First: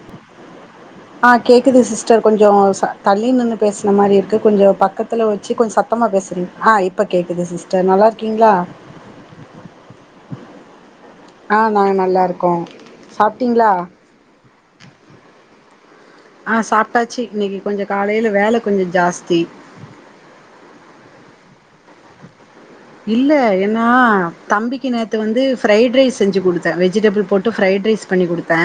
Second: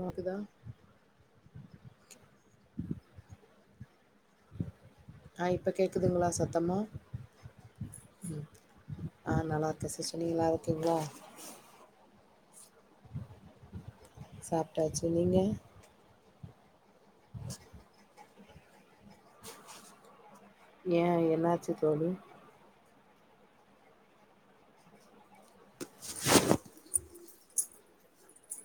வா க்குதா ஆ கேக்குது சிஸ்டர் கொஞ்ச தள்ளி நின்னு பேசின மாரி இருக்கு கொஞ்ச பக்கத் த்துல ஆ வச்சு இப்ப கொஞ்ச சத்தமா கேக்குதுங்களா பேசுங்க ஆ சத்தமா இப்ப கேக்குது சிஸ்டர் நல்லா இருக்கீங்களா ஆ நல்லாயிருக்கே சிஸ்டர் நீங்க நல்லாருக்கீங்களா ஆ நாங்க நல்லாருக்கோ சாப்ட்டீங்களா சாப்ட்டாச்சு நீங்க ஆ சாப்ட்டாச்சு இன்னைக்கு கொஞ்ச காலையில வேல கொஞ்ச ஜாஸ்தி ஏ என்னாச்சு தோழி இல்ல ஏன்னா தம்பிக்கு நேத்து வந்து ஃப்ரைட் ரைஸ் செஞ்சு குடுத்தே வெஜிடபுள் போட்டு ஃப்ரைட் ரைஸ் பண்ணி குடுத்தே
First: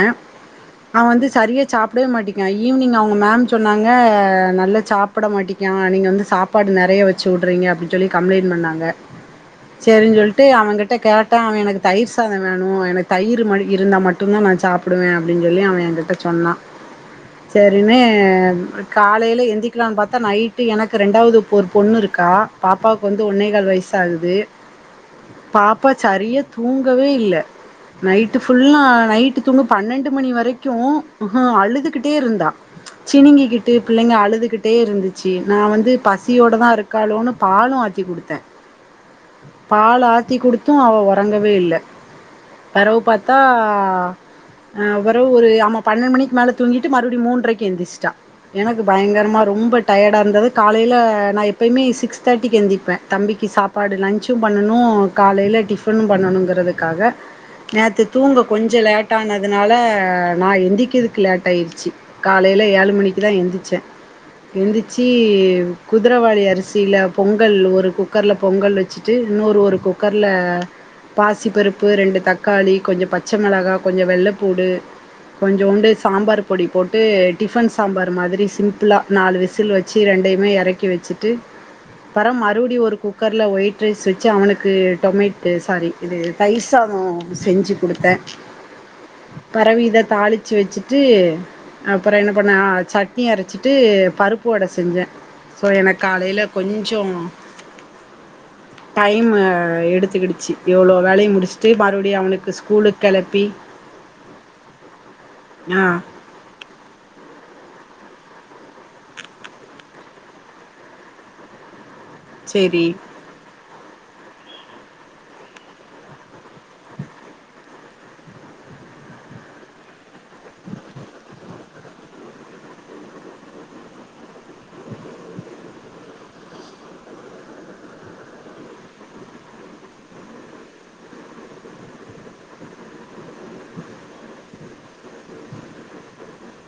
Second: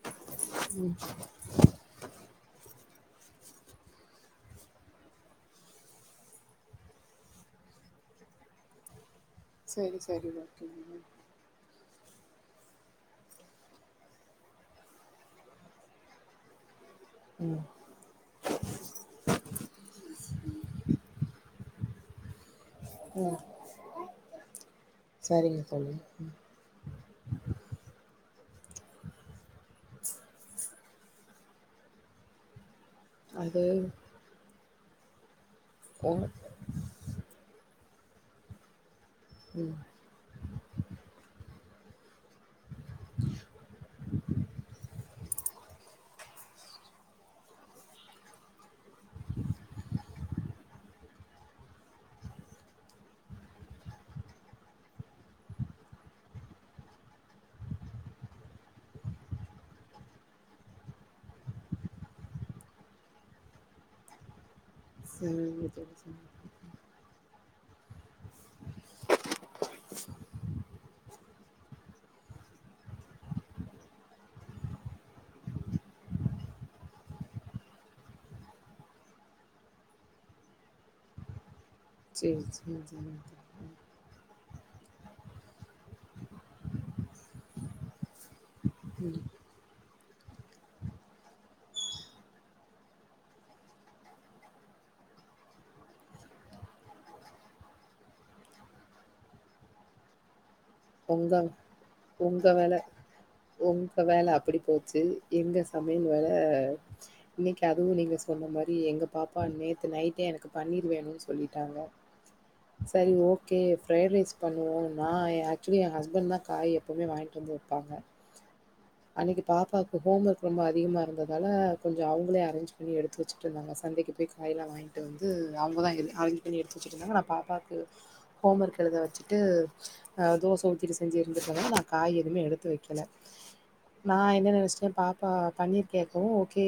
அவ வந்து சரியா சாப்டவே மாட்டிக்கா ஈவினிங் அவங்க மேம் சொன்னாங்க நல்லா சாப்பட மாட்டிக்கா நீங்க வந்து சாப் ப்பாடு நெறைய வச்சு விடுறீங்க அப்படின்னு சொல்லி கம்ப்ளைண்ட் பண்ணாங்க சரி சரின்னு சரி சொல்லிட்டு அவங்கிட்ட ஓகேங்க கேட் டா அவ எனக்கு தயிர் சாத வேணு எனக்கு தயிர் ம இருந்தா மட்டுந்தா நா சாப்புடுவே அப்படின்னு சொல்லி அவ என்கிட்ட சொன்ன ம் சரின்னு காலையில எந்திக்கலாம்னு பாத்தா நைட்டு எனக்கு ரெண்டாவது ஒரு பொண்ணு இருக்கா பாப்பாவுக்கு வந்து ம் ஒன்னே கால் வய சாகுது சரிங்க பாப்பா தோழி ம் சரியா தூங்கவே இல்ல நைட்டு ஃபுல்லா நைட்டு தூங்க பன்னெண்டு மணி வரைக்கு அழுதுக்கிட்டே இருந்தா அது சிணிங்கிக்கிட்டு பிள்ளைங்க அழுதுகிட்டே இருந்துச்சு நா வந்து ஒ பசியோட தா இருக் காலோன்னு பாலு ஆத்தி குடுத்தே ம் பால் ஆத்தி குடுத்து அவ ஒறங்கவே இல்ல பெறவு பாத்தா அவ்றவு ஒரு ஆமா பன்னெண்டு மணிக்கு மேல தூங்கிட்டு மறுபடி மூன்றைக்கு எந்திச்சுட்டா எனக்கு பயங்கரமா ரொம்ப டயடா இருந்தது காலையில நா எப்பயுமே சிக்ஸ் தேர்டிக்கு எந்திருப்பே தம்பிக்கு சாப் ப்பாடு லன்ச்சும் பண்ணணு காலையில டிஃபனு பண்ணணுங்கிறதுக்காக நேற்று தூங்க கொஞ்ச லேட் ஆனதுனால நா எந்திக்கதுக்கு லேட் ஆயிருச்சி காலைல ஏழு மணிக்குதா எந்திச்சே எந்திச்சு சரிங்க தோழி சரிங்க குதிரைவாலி அரிசியில பொங்கல் ஒரு குக்கர்ல பொங்கல் வச்சுட்டு இன்னொரு ஒரு குக்கர்ல பாசிப்பருப்பு ரெண்டு தக்காளி கொஞ்ச பச்ச மிளகா கொஞ்ச வெள்ளப்பூடு கொஞ்சுண்டு சாம்பார் பொடி போட்டு டிபன் சாம்பார் மாரி சிம்பிளா நாலு விசில் வச் சு ரெண்டயுமே எறக்கி வச்சுட்டு அப்பற சேரி மறுபடி சேரி ஒரு சரிங்க குக்கர்ல தோழி ஒயிட் ரைஸ் வச்சு அவனுக்கு டொமேட்டு சாரி இது தயிர் சாத செஞ்சு குடுத்தே ம் பெறவு இத தாளிச்சு வச்சுட்டு அப்பற என்ன பண்ணுவே சட்னி அரச்சிட்டு பருப்பு வடை செஞ்சே சோ எனக்கு காலைல கொஞ்ச டைம்மு எடுத்துக்கிடுச்சு எவ்வளோ வேலைய ரம்ஜா முடிச்சுட்டு மறுபடியு உங்க அவனுக்கு வேல ஸ்கூலுக்கு கிளப்பி உங்க வேல அப்டி போச்சு இந்த ஆ சமையல் வேற இன்னைக்கு அது நீங்க சொன்ன மாரி எங்க பாப்பா நேத்து நைட்டே எனக்கு பண்ணீர் வேணுனு சொல்லிட்டாங்க சரி ஓகே ஃப்ரைட் ரைஸ் பண்ணு வேணுமா எனக் ஆக்சுவல என் ஹஸ்பண்ட் தான் காய் எப்வுமே வாங்கிட்டு வந்து வைப்பாங்க அன்னைக்கு பாப்பாவுக்கு ஹோம் ஒர்க் ரொம்ப அதிகமா இருந்ததால கொஞ்சம் அவங்களே அரேஞ்ச் பண்ணி எடு த்து வச்சுட்டு இருந்தாங்க சந்தைக்கு போயி காய்யெல்லாம் வாங்கி ட்டு வந்து அவங்கதான் அரேஞ் பண்ணி எடுத்து வச்சுட்டு இருந்தாங்க நான் பாப்பாக்கு ஹோம் ஒர்க் எழுத வச்சுட்டு ஆ தோச ஊத்திட்டு செஞ்சு எடுத்துட்டுபோங்க நான் காய் எதுமே எடுத்து வைக்கல நான் என்ன நெனச்சிட்டேன் பாப்பா பன்னிரு கேக்கவும் ஓகே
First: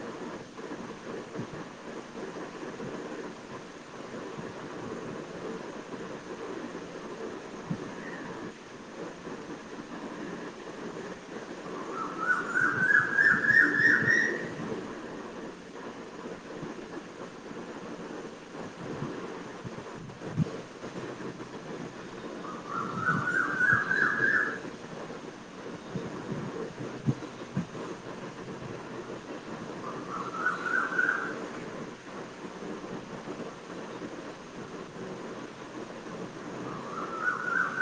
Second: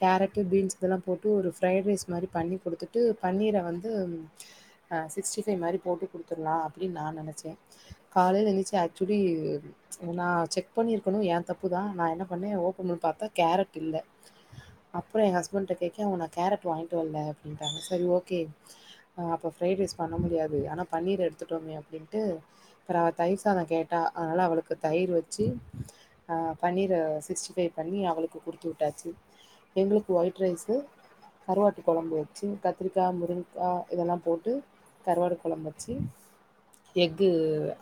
கேரட்டு பீன்ஸ்ஸு இதெல்லாம் போட்டு ஒரு ஃப்ரைட் ரைஸ் மாரி பண்ணி கொடுத்துட்டு பன்னீர வந்து ஆ சிக்ஸ்டி ஃபைவ் மாரி போட்டு கொடுத்துடலாம் அப்டினு நான் நெனச்சேன் காலைல எழுந்துச்சு ஆக்சுவலி நான் செக் பண்ணிருக்கணும் ஏன் தப்பு தான் நான் என்ன பண்ணேன் ஓபன் பண்ணி பாத்தேன் கேரட் இல்ல அப்றம் என் ஹஸ்பண்ட் கிட்ட கேக்க அவர் நான் கேரட் வாங்கிட்டு வரல அப்டினுட்டாங்க செரி ஓகே ஆ அப்ப ஃப்ரைட் ரைஸ் பண்ண முடியாது ஆனா பன்னீர் எடுத்துட்டோமே அப்டின்ட்டு அப்பறம் அவ தயிர் சாதம் கேட்டா அதனால அவளுக்கு தயிர் வச்சு ஆ பன்னீரு சிக்ஸ்டி ஃபைவ் பண்ணி அவளுக்கு குடுத்து விட்டாச்சு எங்களுக்கு ஒயிட் ரைஸு கருவாட்டு கொழம்பு வச்சு கத்திரிக்காய் முருங்கக்காய் இதெல்லாம் போட்டு கருவாட்டு கொழம்பு வச்சு எஃக்கு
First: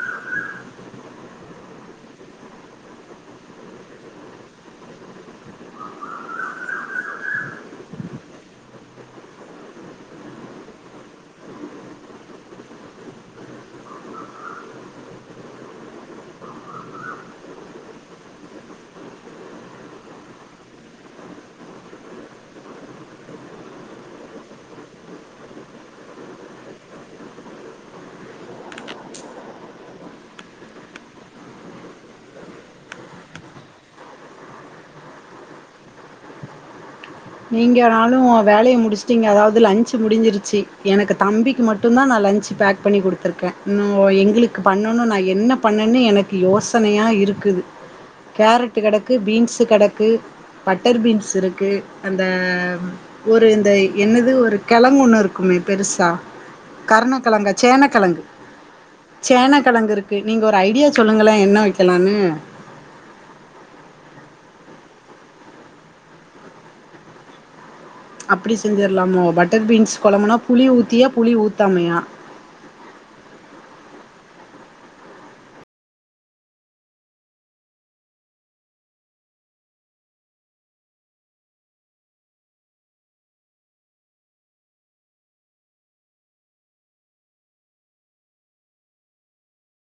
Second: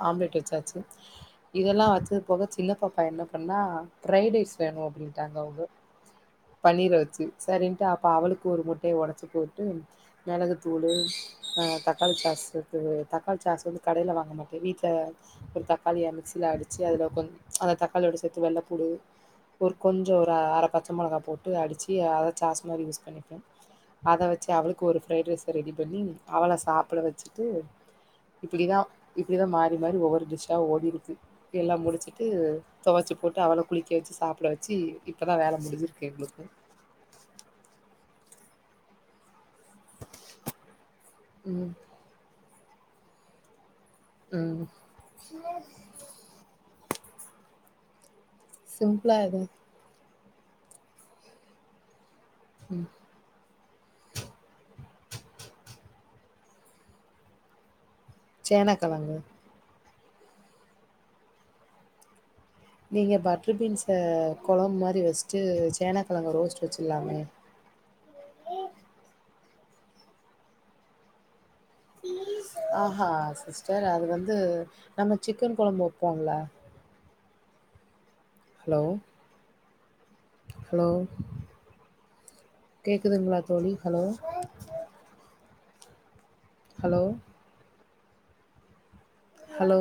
ஆம்லெட் வச்சாச்சு இதெல்லாம் வச்சது போக சின்ன பாப்பா என்ன அப்றமா ஃப்ரைடு ரைஸ் வேணும் அப்டின்ட்டாங்க அவங்க பன்னீர வச்சு செரின்ட்டு அப்போ அவளுக்கு ஒரு முட்டய உடச்சு போட்டு மெளகு தூளு தக்காளி சாஸுக்கு தக்காளி சாசு வந்து கடயில வாங்க மாட்டேன் வீட்ல ஒரு தக்காளிய மிக்சில அடிச்சு அதுல கொஞ்ச அந்த தக்காளியோட சேத்து வெள்ளப்பூண்டு ஒரு கொஞ்சம் ஒரு அர பச்ச மெளகா போட்டு அடுச்சு அத சாஸ்ஸு மாரி யூஸ் பண்ணிப்பேன் அத வச்சு அவளுக்கு ஒரு ஃப்ரைட் ரைஸ் ரெடி பண்ணி அவள சாப்பிட வச்சுட்டு இப்டிதான் இப்டிதான் மாறி மாறி ஒவ்வொரு டிஷ்ஷா ஓடிருக்கு எல்லாம் முடிச்சிட்டு துவச்சு போட்டு அவளா குளிக்க வச்சு சாப்ட வச்சு இப்போ தான் வேல முடிஞ்சிருக்கு எங்களுக்கு நீங்கனாலும் வேலய முடிச்சிட்டிங்க அதாவது லன்ஞ்சு முடிஞ்சிருச்சி எனக்கு தம்பிக்கு ம் மட்டும் தான் நான் லன்ஞ் பேக் பண்ணி குடுத்துருக்கேன் ம் ஓ எங்களுக்கு ம் பண்ணணும் நான் என்ன பண்ணனு எனக்கு யோசனயா இருக்குது கேரட்டு கெடக்கு சிம்பிளா எது பீன்ஸு கெடக்கு பட்டர் பீன்ஸ் இருக்கு அந்த ம் ஒரு இந்த என்னது ஒரு கெழங்கு ஒன்னு இருக்குமே பெருசா கருணக்கெழங்கு சேனக்கெழங்கு சேனக்கெழங்கு சேனக்கெழங்குருக்கு நீங்க ஒரு ஐடியா சொல்லுங்களேன் என்ன வைக்கலான்னு நீங்க பட்ரு பீன்ஸ கொழம்பு மாரி வச்ட்டு சேனக்கெழங்க ரோஸ்ட் வச்சுர்லாமே அப்டி செஞ்சுர்லாமோ பட்டர் பீன்ஸ் கொழம்புனா புளி ஊத்தியா புளி ஊத்தாமையா ஆஹா சிஸ்டர் அது வந்து நம்ம சிக்கன் கொழம்பு வைப்போம்ல ஹலோ ஹலோ கேக்குதுங்களா தோழி ஹலோ ஹலோ ஹலோ